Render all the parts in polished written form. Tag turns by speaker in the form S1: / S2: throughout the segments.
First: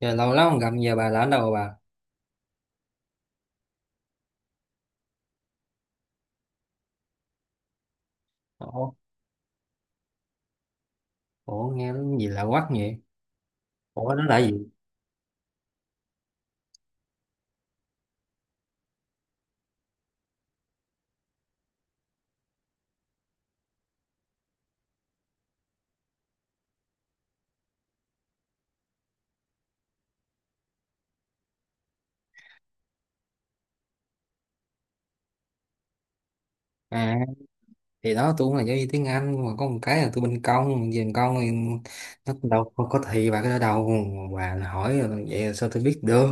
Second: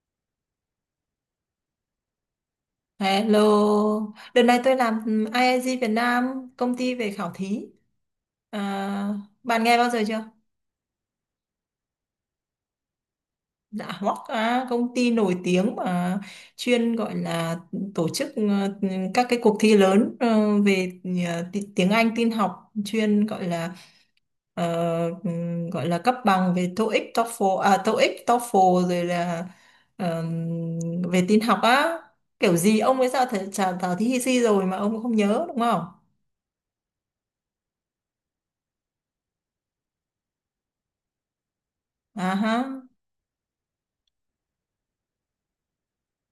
S1: Giờ lâu lắm không gặp, giờ bà là ở đâu bà?
S2: Hello, đợt này tôi làm IIG Việt Nam, công ty về khảo thí.
S1: Ủa,
S2: À, bạn nghe bao giờ chưa?
S1: ủa nghe nó gì lạ quắc vậy?
S2: Dạ
S1: Ủa
S2: Hoắc,
S1: nó là gì?
S2: à, công ty nổi tiếng mà chuyên gọi là tổ chức các cái cuộc thi lớn về tiếng Anh, tin học, chuyên gọi là ờ, gọi là cấp bằng về TOEIC, TOEFL, à, TOEIC, TOEFL rồi là ờm, về tin học á. Kiểu gì ông ấy ra trả thảo thí hi si rồi mà ông không nhớ đúng không?
S1: À thì đó, tôi cũng là giáo viên tiếng Anh, mà có một cái là tôi bên công, về bên công thì nó
S2: À
S1: đâu
S2: hả?
S1: có thị bà cái đó đâu. Bà là hỏi rồi, vậy là sao tôi biết được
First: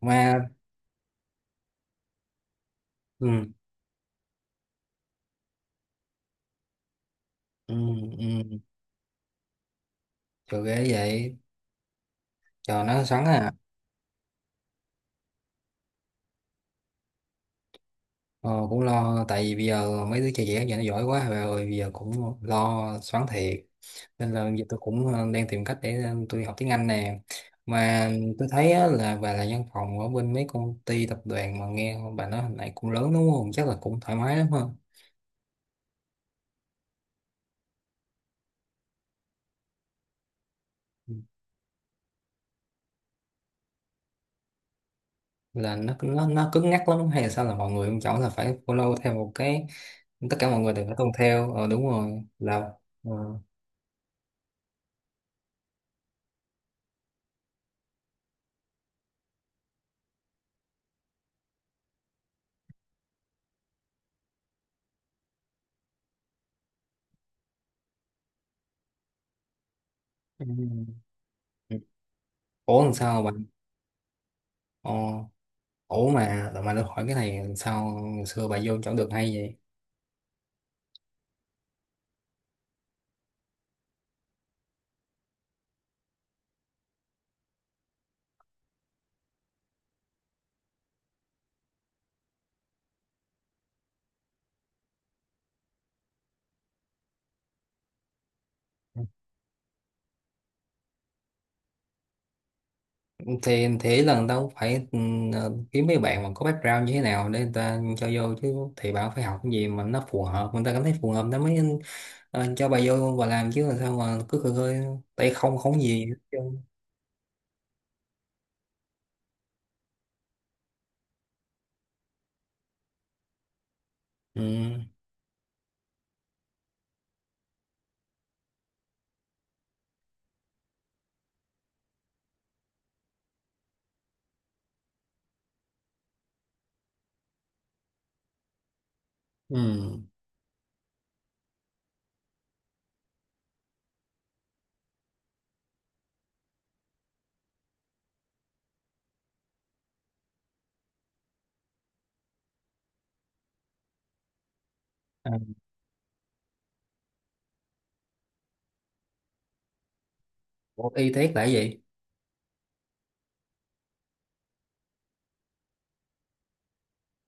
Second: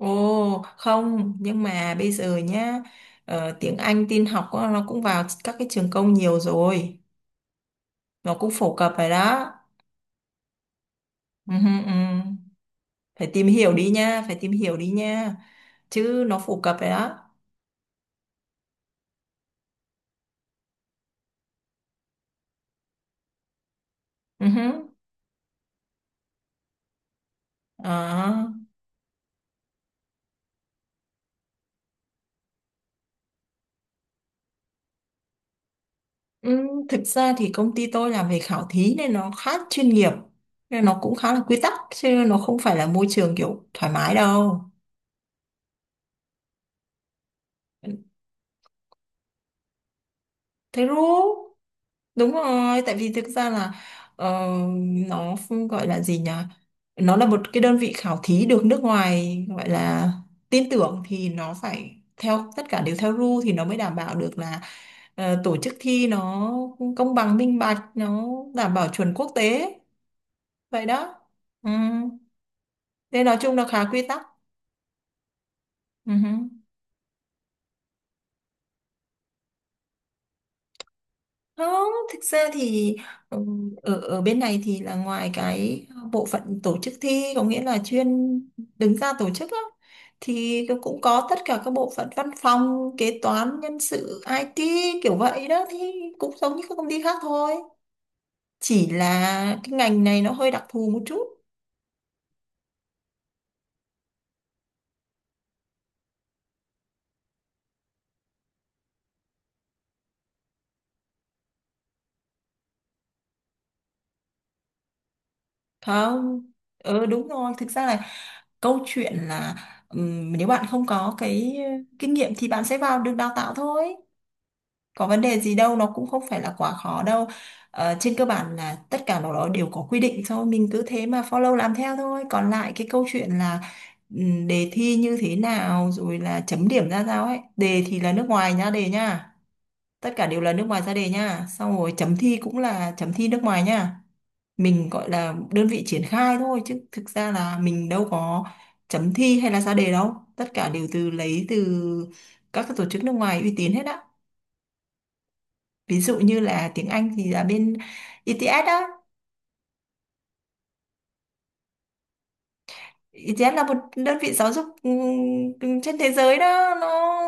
S1: mà?
S2: không, nhưng mà bây giờ nhá,
S1: Ừ
S2: tiếng Anh tin học á, nó cũng vào các cái trường công nhiều rồi,
S1: ừ ừ,
S2: nó cũng phổ cập rồi đó.
S1: trời ghê vậy,
S2: Ừ, hừ, ừ.
S1: trời nó xoắn
S2: Phải tìm
S1: à.
S2: hiểu đi nha, phải tìm hiểu đi nha, chứ nó phổ cập rồi đó.
S1: Ờ, cũng lo tại vì bây giờ mấy đứa trẻ trẻ giờ nó giỏi quá bà ơi, bây giờ cũng lo xoắn thiệt. Nên là
S2: Ừ,
S1: bây giờ tôi
S2: hừ.
S1: cũng đang tìm cách để tôi học tiếng Anh nè. Mà
S2: Ờ.
S1: tôi thấy á, là bà là văn phòng ở bên mấy công ty tập đoàn, mà nghe bà nói hồi nãy cũng lớn đúng không, chắc là cũng thoải mái lắm ha.
S2: Ừ, thực ra thì công ty tôi làm về khảo thí nên nó khá chuyên nghiệp, nên nó cũng khá là quy tắc, chứ nó không phải là môi trường kiểu thoải mái đâu.
S1: Là nó cứng nhắc lắm hay là sao, là mọi người không chọn, là phải follow theo một cái, tất cả mọi người đều
S2: Thế
S1: phải tuân
S2: đúng.
S1: theo, đúng rồi
S2: Đúng
S1: là
S2: rồi, tại
S1: ờ.
S2: vì thực ra là ờ, nó không gọi là gì nhỉ? Nó là một cái đơn vị khảo thí được nước ngoài gọi là tin tưởng, thì nó phải theo, tất cả đều theo rule thì nó mới đảm bảo được là tổ chức thi nó công bằng minh bạch, nó đảm bảo chuẩn quốc tế.
S1: Ừ.
S2: Vậy đó. Ừ.
S1: Ủa làm sao
S2: Nên nói
S1: bạn
S2: chung là khá quy tắc.
S1: ờ Ủa,
S2: Ừ.
S1: mà được hỏi cái này, sao xưa bà vô chẳng được hay vậy?
S2: Không, thực ra thì ừ, ở ở bên này thì là ngoài cái bộ phận tổ chức thi, có nghĩa là chuyên đứng ra tổ chức á, thì nó cũng có tất cả các bộ phận văn phòng, kế toán, nhân sự, IT, kiểu vậy đó, thì cũng giống như các công ty khác thôi. Chỉ là cái ngành này nó hơi đặc thù một chút.
S1: Thì thế là người ta cũng phải kiếm mấy bạn mà có background như thế nào để người ta cho vô chứ, thì bà cũng phải học cái gì mà nó phù hợp, người ta cảm thấy phù hợp nó mới cho bà vô và làm chứ, là sao mà cứ khơi khơi tay không, không gì hết
S2: Không.
S1: trơn.
S2: Ừ, đúng rồi, thực ra là câu chuyện là nếu bạn không có cái kinh nghiệm thì bạn sẽ vào được, đào tạo thôi,
S1: Ừ
S2: có vấn đề gì đâu, nó cũng không phải là quá khó đâu. Trên cơ bản là tất cả nó đó đều có quy định thôi, mình cứ thế mà follow làm theo thôi, còn lại cái câu chuyện là đề thi như thế nào rồi là chấm điểm ra sao ấy. Đề thì là nước ngoài nhá, đề nhá,
S1: ừ,
S2: tất cả đều là nước ngoài ra đề nhá, xong rồi chấm thi cũng là chấm thi nước ngoài nhá. Mình gọi là đơn vị triển khai thôi, chứ thực ra là mình đâu có chấm thi hay là ra đề đâu, tất cả đều từ lấy từ các cái tổ chức nước ngoài uy tín hết á.
S1: à,
S2: Ví dụ như là tiếng Anh thì là bên I ETS đó.
S1: bộ y tế là cái gì?
S2: I ETS là một đơn vị giáo dục trên thế giới đó, nó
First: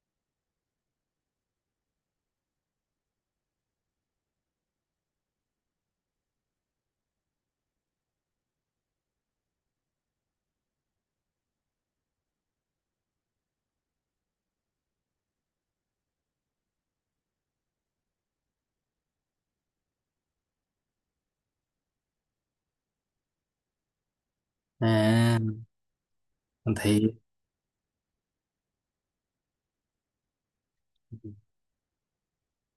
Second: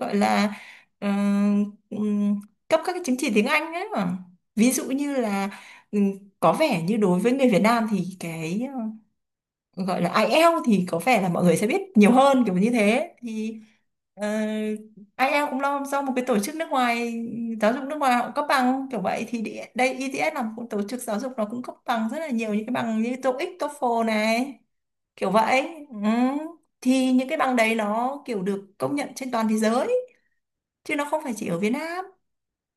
S2: gọi là ừm, ừm, cấp các cái chứng chỉ tiếng Anh ấy mà. Ví dụ như là ừm, có vẻ như đối với người Việt Nam thì cái gọi là IELTS thì có vẻ là mọi người sẽ biết nhiều hơn, kiểu như thế, thì ờ, IELTS cũng lo do một cái tổ chức nước ngoài, giáo dục nước ngoài, họ cũng cấp bằng kiểu vậy, thì đây ETS là một tổ chức giáo dục, nó cũng cấp bằng rất là nhiều, những cái bằng như TOEIC, TOEFL này, kiểu
S1: À
S2: vậy. Ừ. Thì
S1: thì,
S2: những cái bằng đấy nó kiểu được công nhận trên toàn thế giới, chứ nó không phải chỉ ở Việt Nam.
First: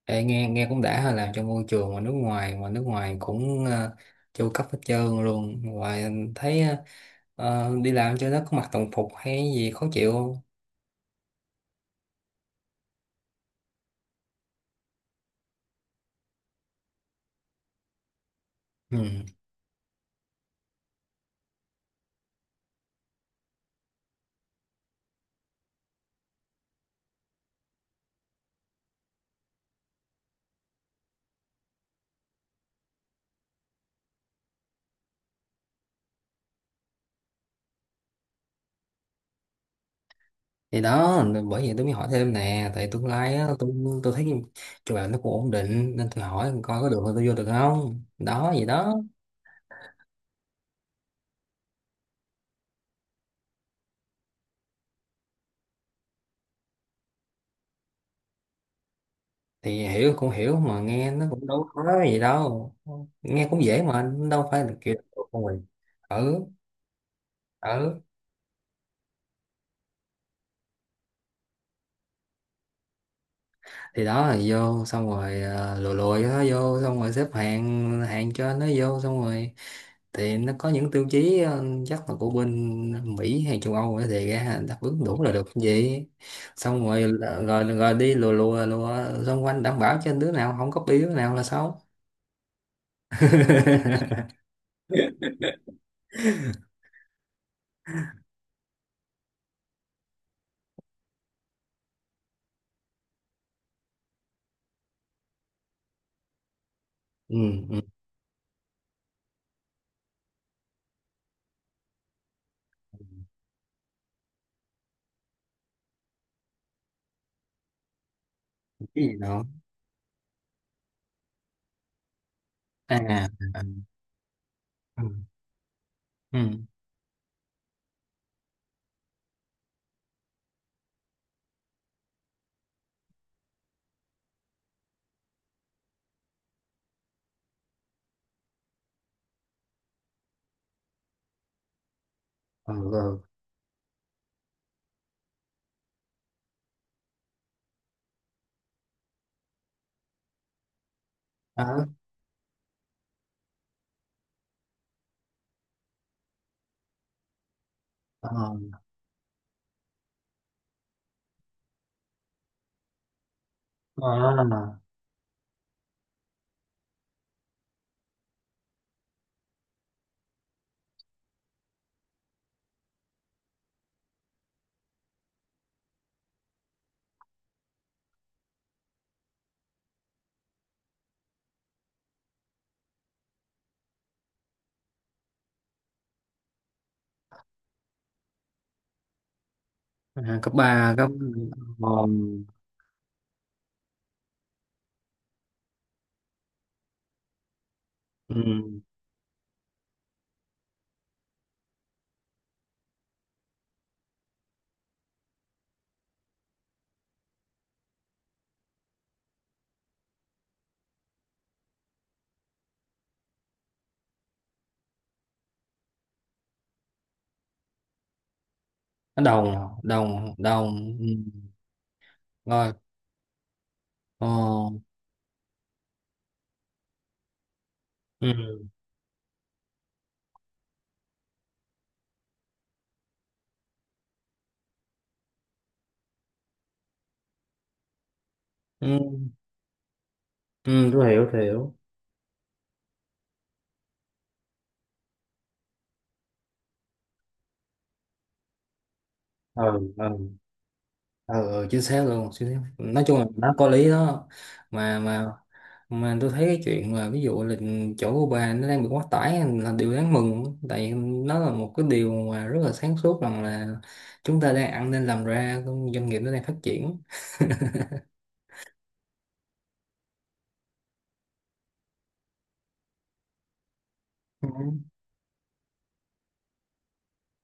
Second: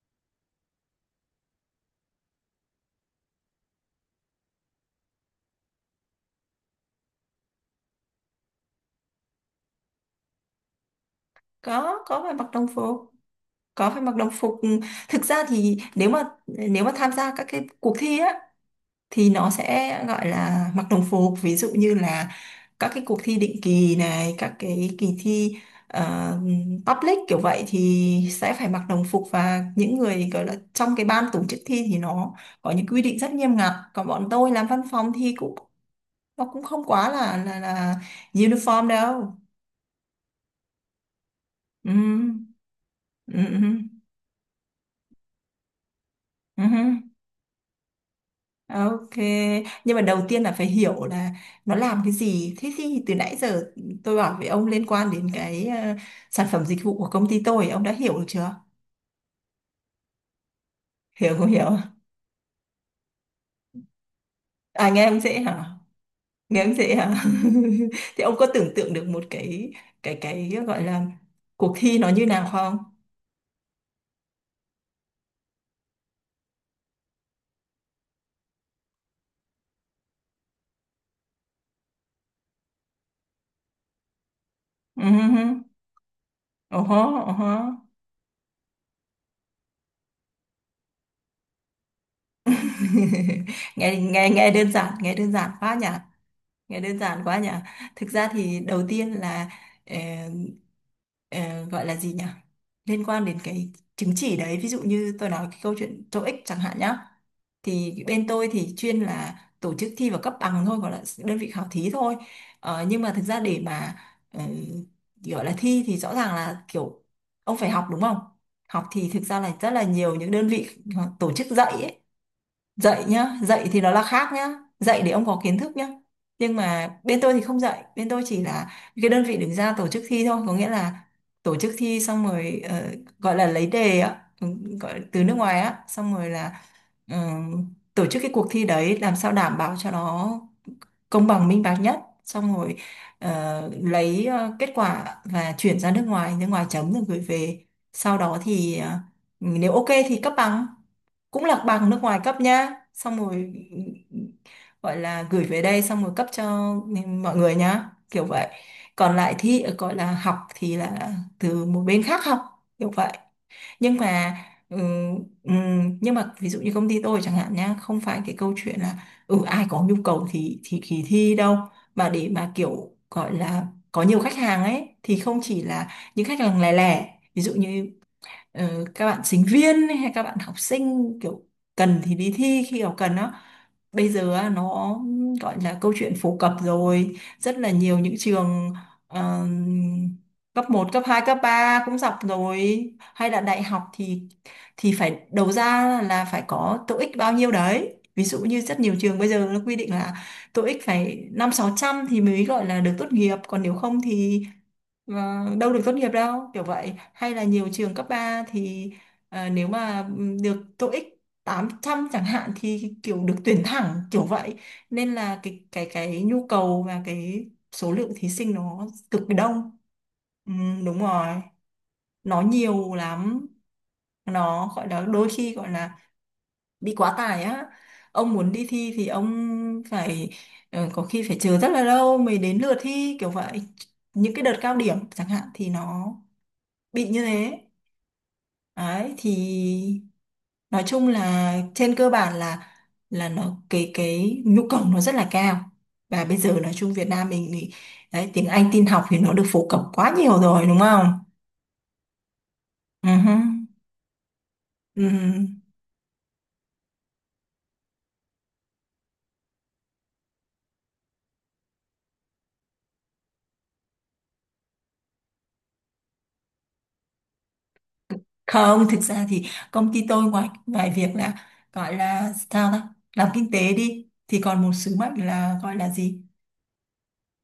S1: ê, nghe nghe cũng đã ha, làm trong môi trường mà nước ngoài, mà nước ngoài cũng chu cấp hết trơn luôn. Ngoài anh thấy đi làm cho nó có mặc đồng phục hay gì khó chịu không?
S2: Có phải mặc đồng phục, có phải mặc đồng phục. Thực ra thì nếu mà tham gia các cái cuộc thi á
S1: Ừ.
S2: thì nó sẽ gọi là mặc đồng phục, ví dụ như là các cái cuộc thi định kỳ này, các cái kỳ thi ờ, public kiểu vậy thì sẽ phải mặc đồng phục, và những người gọi là trong cái ban tổ chức thi thì nó có những quy định rất nghiêm ngặt, còn bọn tôi làm văn phòng thì cũng, nó cũng không quá là uniform đâu.
S1: Thì đó, bởi vậy tôi
S2: Ừ,
S1: mới hỏi thêm nè, tại tương lai
S2: ừ,
S1: á,
S2: ừ,
S1: tôi thấy chỗ làm nó cũng ổn định, nên tôi hỏi
S2: ừ,
S1: coi có được là
S2: ừ.
S1: tôi vô được không đó gì đó.
S2: Ok, nhưng mà đầu tiên là phải hiểu là nó làm cái gì. Thế thì từ nãy giờ tôi bảo với ông liên quan đến cái sản phẩm dịch vụ của công ty tôi, ông đã hiểu được chưa?
S1: Thì hiểu cũng hiểu, mà nghe nó
S2: Hiểu
S1: cũng
S2: không
S1: đâu
S2: hiểu?
S1: có gì đâu, nghe cũng dễ mà đâu phải là
S2: À,
S1: kiểu.
S2: nghe ông dễ hả?
S1: Ừ
S2: Nghe ông dễ hả?
S1: ừ,
S2: Thì ông có tưởng tượng được một cái gọi là cuộc thi nó như nào không?
S1: thì đó là vô xong rồi lùi lùi nó vô xong rồi xếp hàng hàng cho nó vô xong rồi, thì nó có những tiêu chí chắc là của bên Mỹ hay châu Âu á, thì ra đáp ứng
S2: Ừ,
S1: đủ là được cái
S2: hứ,
S1: gì.
S2: ừ
S1: Xong
S2: hứ.
S1: rồi rồi rồi, đi lùa lùa lùa xung quanh, đảm bảo cho đứa nào không copy đứa nào là xấu.
S2: nghe nghe nghe đơn giản quá nhỉ? Nghe đơn giản quá nhỉ. Thực ra thì đầu tiên là ờ, ờ, gọi là gì nhỉ, liên quan đến cái chứng chỉ đấy. Ví dụ như tôi nói cái câu chuyện TOEIC chẳng hạn nhá,
S1: Ừ, ừ.
S2: thì bên tôi thì chuyên là tổ chức thi và cấp bằng thôi, gọi là đơn vị khảo thí thôi. Nhưng mà thực ra để mà ờ, gọi là thi thì rõ ràng là kiểu ông phải học đúng không. Học
S1: Cái
S2: thì
S1: gì
S2: thực ra
S1: đó?
S2: là rất là nhiều những đơn vị tổ chức dạy ấy,
S1: À
S2: dạy
S1: à,
S2: nhá,
S1: à,
S2: dạy thì nó là khác nhá, dạy
S1: ừ
S2: để ông có kiến thức nhá.
S1: ừ
S2: Nhưng mà bên tôi thì không dạy, bên tôi chỉ là cái đơn vị đứng ra tổ chức thi thôi, có nghĩa là tổ chức thi xong rồi gọi là lấy đề á, gọi từ nước ngoài á, xong rồi là ờ, tổ chức cái cuộc thi đấy làm sao đảm bảo cho nó công bằng minh bạch nhất, xong
S1: ừ
S2: rồi
S1: ừ. Đó.
S2: lấy kết quả và chuyển ra nước ngoài, nước ngoài chấm rồi gửi về. Sau đó thì nếu ok thì cấp bằng, cũng là
S1: ờ,
S2: bằng nước ngoài cấp nhá, xong rồi gọi là gửi về đây, xong rồi cấp cho mọi người nhá, kiểu
S1: ờ,
S2: vậy. Còn lại thi, gọi là học, thì là từ một bên khác học, kiểu vậy. Nhưng mà ừm, nhưng mà ví dụ như công ty tôi chẳng hạn nhá, không phải cái câu chuyện là ai có nhu cầu thì thi đâu, mà để mà kiểu gọi là có nhiều khách hàng ấy thì không chỉ là những khách hàng lẻ lẻ. Ví dụ như các bạn sinh viên hay các bạn học sinh kiểu cần thì đi thi khi nào cần đó. Bây giờ á, nó gọi là câu chuyện phổ cập rồi, rất là nhiều những trường ờ,
S1: à, cấp
S2: cấp một,
S1: ba,
S2: cấp
S1: cấp
S2: hai,
S1: ừ.
S2: cấp 3 cũng dọc rồi, hay là đại học thì phải đầu ra là phải có tô ích bao nhiêu đấy. Ví dụ như rất
S1: Ừ,
S2: nhiều trường bây giờ nó quy định là tô ích phải 500-600 thì mới gọi là được tốt nghiệp, còn nếu không thì ờ, đâu được tốt nghiệp đâu, kiểu vậy. Hay là nhiều trường cấp 3 thì nếu mà được TOEIC 800 chẳng hạn thì kiểu được tuyển thẳng, kiểu vậy. Nên là cái nhu cầu và cái số lượng thí sinh nó cực kỳ
S1: đồng
S2: đông.
S1: đồng đồng
S2: Đúng
S1: ừ.
S2: rồi, nó
S1: Rồi
S2: nhiều lắm,
S1: ờ,
S2: nó gọi là đôi khi gọi là bị quá tải á. Ông muốn
S1: ừ.
S2: đi thi thì ông phải có khi phải chờ rất là lâu mới đến lượt thi, kiểu vậy. Những cái đợt cao điểm chẳng hạn thì nó bị như thế.
S1: Ừ.
S2: Đấy thì nói
S1: Ừ,
S2: chung
S1: tôi hiểu tôi
S2: là
S1: hiểu.
S2: trên cơ bản là nó cái nhu cầu nó rất là cao. Và bây giờ nói chung Việt Nam mình thì đấy, tiếng Anh tin học thì nó được phổ cập
S1: Ừ ừ
S2: quá nhiều rồi đúng không.
S1: ừ ừ, chính xác luôn, chính xác. Nói
S2: Ừ
S1: chung là
S2: hứ,
S1: nó có lý đó. mà
S2: ừ hứ.
S1: mà mà tôi thấy cái chuyện mà ví dụ là chỗ của bà nó đang bị quá tải là điều đáng mừng, tại nó là một cái điều mà rất là sáng suốt, rằng là chúng ta đang ăn nên làm ra, doanh nghiệp nó đang phát triển.
S2: Không, thực ra thì công ty tôi ngoài ngoài việc là gọi là sao ta, làm kinh tế đi, thì
S1: Ừ.
S2: còn một sứ mệnh là gọi là gì,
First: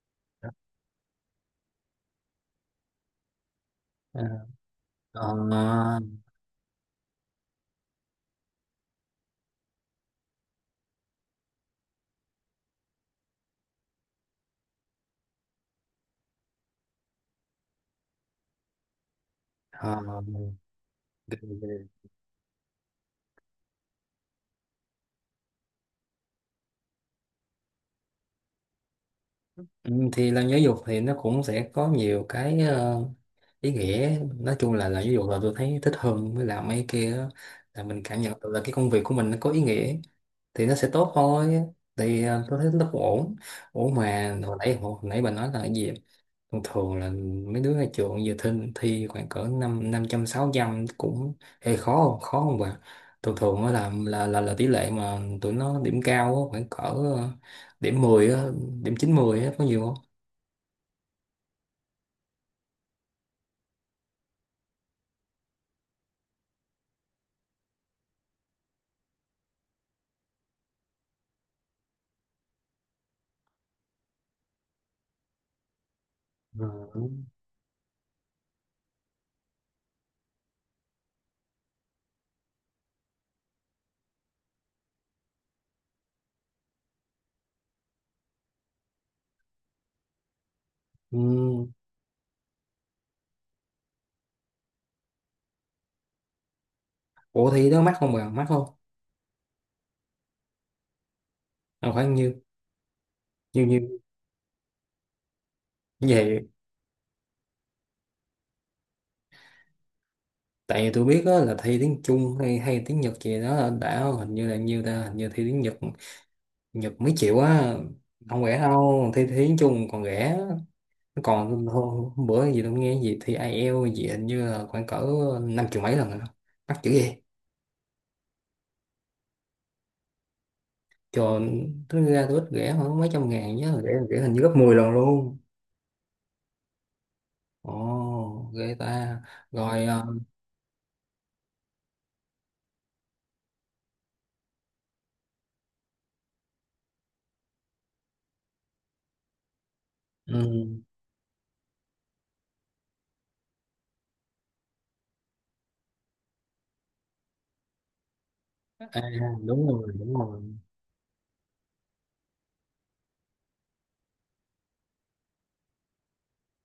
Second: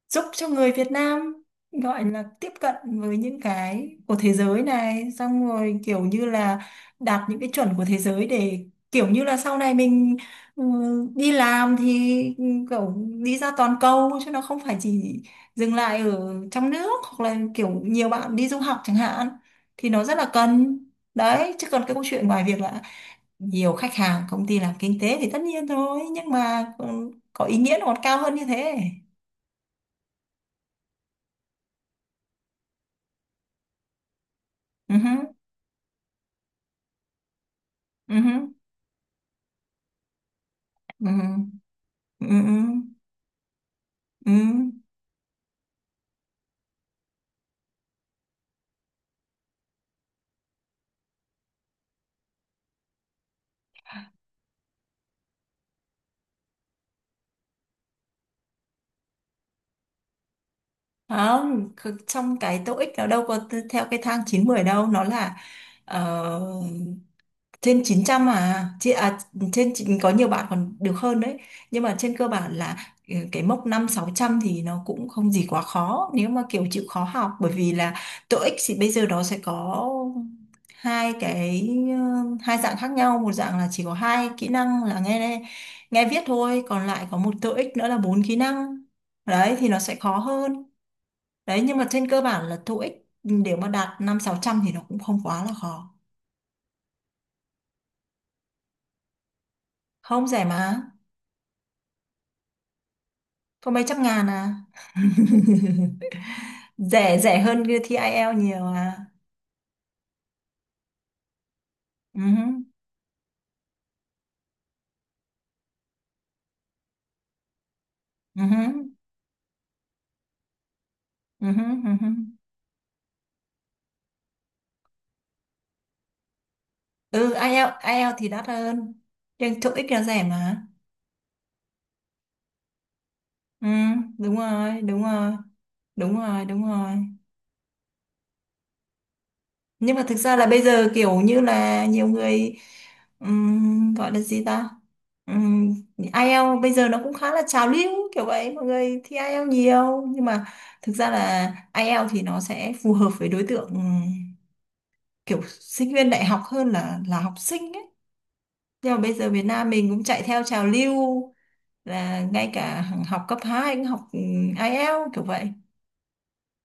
S2: giúp cho người Việt Nam gọi là tiếp cận với những cái của
S1: Ờ,
S2: thế giới này,
S1: ờ,
S2: xong rồi kiểu như là đạt những cái chuẩn của thế giới, để kiểu như là sau này mình ừ, đi làm thì kiểu đi ra toàn cầu, chứ nó không phải chỉ dừng lại ở trong nước, hoặc là kiểu nhiều bạn đi du học chẳng hạn, thì
S1: ờ,
S2: nó rất là cần
S1: ok,
S2: đấy. Chứ còn cái
S1: ok.
S2: câu chuyện, ngoài việc là nhiều khách hàng, công ty làm kinh tế thì tất nhiên thôi, nhưng mà ừ, có ý nghĩa nó còn cao hơn như thế.
S1: Ừ, thì làm giáo dục thì nó cũng sẽ có nhiều cái ý nghĩa, nói chung là
S2: Ừ
S1: làm giáo dục
S2: hứ,
S1: là tôi thấy thích hơn với làm mấy kia á. Là mình
S2: ừ
S1: cảm nhận được
S2: hứ.
S1: là cái công việc của mình nó có ý nghĩa thì nó sẽ tốt
S2: Ừ,
S1: thôi. Thì
S2: ừ,
S1: tôi thấy nó
S2: ừ.
S1: cũng ổn. Ổn,
S2: Ừ.
S1: mà hồi nãy bà nói là cái gì, thường thường là mấy đứa ra trường giờ thi, thi khoảng cỡ năm năm trăm sáu trăm cũng hơi khó không, khó không bà? Thường thường á, là tỷ lệ mà tụi nó điểm cao á, khoảng cỡ điểm 10 á, điểm 90 á có nhiều.
S2: Không, trong cái TOEIC nó đâu có theo cái thang 9-10 đâu, nó là ờ, trên 900 à, có nhiều bạn còn được hơn đấy. Nhưng mà trên cơ bản là cái mốc 500-600 thì nó cũng không gì quá khó nếu mà
S1: Ờ.
S2: kiểu chịu khó học, bởi vì là TOEIC thì bây giờ nó sẽ có hai cái hai dạng khác nhau, một dạng là chỉ có hai kỹ năng là nghe, viết thôi, còn lại có một TOEIC nữa là bốn kỹ năng. Đấy thì nó sẽ khó hơn.
S1: Ừ.
S2: Đấy nhưng mà trên cơ bản là TOEIC để mà đạt 500-600 thì nó cũng không quá là khó.
S1: Ủa thi đó mắc không bà? Mắc không?
S2: Không, rẻ mà,
S1: À, khoảng nhiêu? Nhiêu
S2: có mấy
S1: nhiêu?
S2: trăm ngàn à.
S1: Vậy,
S2: Rẻ, rẻ hơn cái thi IELTS nhiều à.
S1: tại vì tôi biết đó là thi tiếng
S2: Ừ,
S1: Trung hay hay tiếng Nhật gì đó là đã, hình như là nhiêu ta, hình như thi tiếng Nhật, Nhật mấy triệu á, không
S2: ừ,
S1: rẻ đâu. Thi, thi tiếng Trung còn rẻ.
S2: ừ,
S1: Còn
S2: ừ, ừ.
S1: hôm bữa gì tôi nghe gì thi IELTS gì, hình như là khoảng cỡ năm triệu mấy lần rồi đó. Mắc chữ gì
S2: Ừ, IELTS, IELTS thì đắt hơn. Nhưng TOEIC là rẻ mà.
S1: cho. Tính ra tôi ít rẻ hơn mấy trăm ngàn,
S2: Ừ,
S1: nhớ rẻ rẻ hình
S2: đúng
S1: như gấp 10
S2: rồi,
S1: lần
S2: đúng rồi.
S1: luôn.
S2: Đúng rồi, đúng rồi.
S1: Ồ ghê ta. Rồi
S2: Nhưng mà thực ra là bây giờ kiểu như là nhiều người gọi là gì ta, IELTS bây giờ nó cũng khá là trào lưu, kiểu vậy mọi người thi IELTS nhiều. Nhưng mà
S1: ừ.
S2: thực ra là IELTS thì nó sẽ phù hợp với đối tượng kiểu sinh viên đại học hơn là học sinh ấy. Nhưng mà
S1: À,
S2: bây giờ Việt
S1: đúng
S2: Nam mình
S1: rồi
S2: cũng
S1: đúng
S2: chạy
S1: rồi.
S2: theo trào lưu là ngay cả học cấp 2 cũng học IELTS kiểu vậy.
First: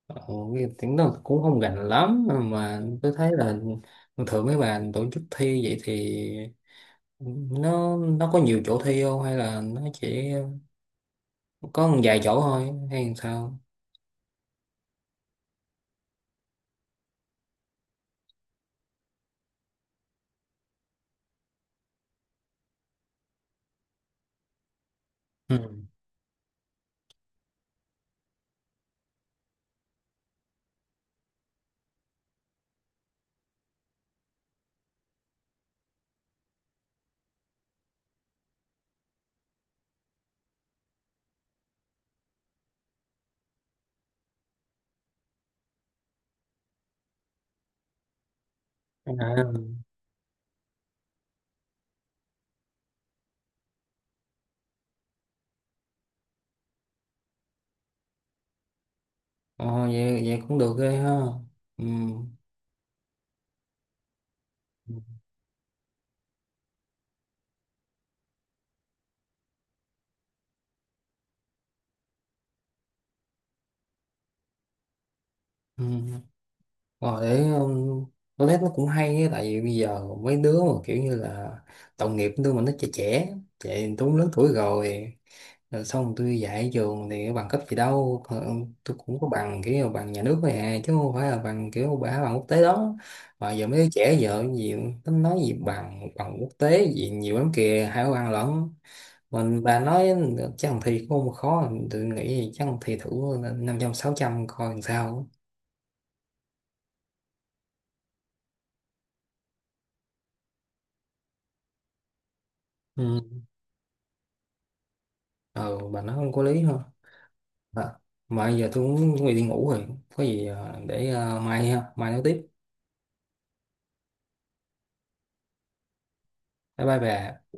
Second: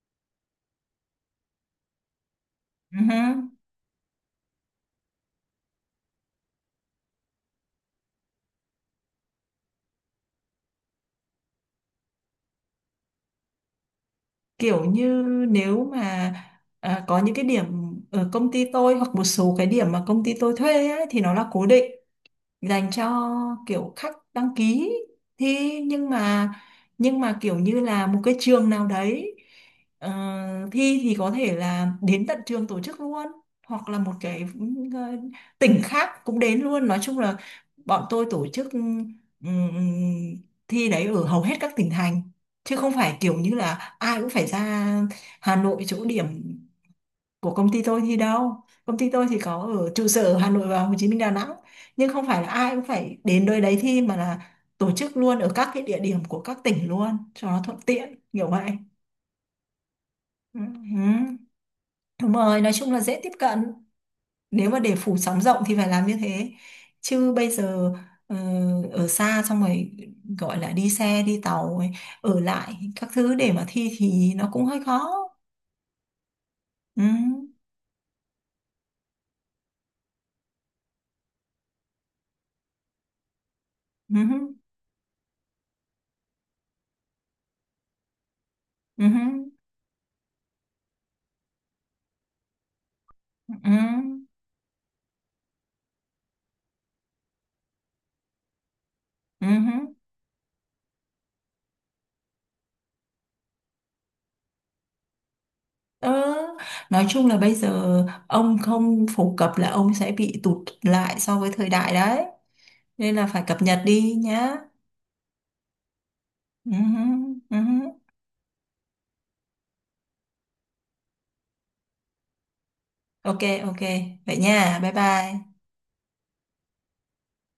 S1: Ồ, cái tiếng đó cũng không gành lắm mà,
S2: Ừ,
S1: tôi thấy là thường mấy bạn tổ chức thi vậy thì nó có nhiều chỗ thi không, hay là nó chỉ có một vài chỗ thôi hay làm sao?
S2: kiểu như, nếu mà à, có những cái điểm ở công ty tôi hoặc một số cái điểm mà công ty tôi thuê ấy, thì nó là cố định dành cho kiểu khách đăng ký thi.
S1: Ừ.
S2: Nhưng mà kiểu như là một cái trường nào đấy ờ, thi thì có thể là đến tận trường tổ chức luôn, hoặc là một cái ờ, tỉnh khác cũng đến luôn. Nói chung là bọn tôi tổ chức ừm, thi đấy ở hầu hết các tỉnh thành, chứ không phải kiểu như là ai cũng phải ra Hà Nội chỗ điểm của công ty tôi thì đâu. Công ty tôi thì có
S1: À,
S2: ở trụ sở ở Hà Nội và Hồ Chí Minh, Đà Nẵng, nhưng không phải là ai cũng phải đến nơi đấy thi, mà là tổ chức luôn ở các cái địa điểm của các tỉnh luôn cho nó thuận tiện, kiểu vậy.
S1: ờ, vậy, vậy cũng
S2: Ừ.
S1: được ghê ha.
S2: Ừ.
S1: Ừ.
S2: Đúng rồi, nói chung là dễ tiếp cận, nếu mà để phủ sóng rộng thì phải làm như thế. Chứ bây giờ ờ, ở xa, xong rồi gọi là đi xe đi tàu ấy, ở lại các thứ để mà thi thì nó cũng hơi khó.
S1: Ừ.
S2: Ừ.
S1: Rồi để tôi thấy nó cũng hay á, tại vì bây giờ mấy đứa mà kiểu như là tội nghiệp đứa mà nó trẻ trẻ trẻ. Tôi cũng lớn tuổi
S2: Ừ.
S1: rồi, rồi xong tôi dạy ở trường thì bằng cấp gì đâu. Ờ, tôi
S2: Ừ.
S1: cũng có
S2: Ừ.
S1: bằng kiểu bằng nhà nước thôi à, chứ không phải là bằng kiểu bằng quốc tế đó. Mà giờ
S2: Ừ.
S1: mấy đứa trẻ giờ gì tính nói gì bằng bằng quốc tế gì nhiều lắm kìa, hai cái bằng lẫn
S2: Ừ.
S1: mình bà
S2: Ừ.
S1: nói. Chắc thằng thi cũng không khó, tôi nghĩ chắc thằng thi thử năm trăm sáu trăm coi làm sao.
S2: Ờ, nói chung là bây giờ ông không phổ cập là ông sẽ bị tụt lại so với thời đại đấy. Nên là
S1: Ừ.
S2: phải cập nhật đi nhá.
S1: ờ bà nói không có lý
S2: Ừ,
S1: thôi.
S2: hứ, ừ hứ.
S1: À, mà giờ tôi cũng chuẩn bị đi ngủ rồi, có gì để mai ha, mai nói tiếp.
S2: Ok, ok. Vậy nha. Bye bye.
S1: Bye bye bà.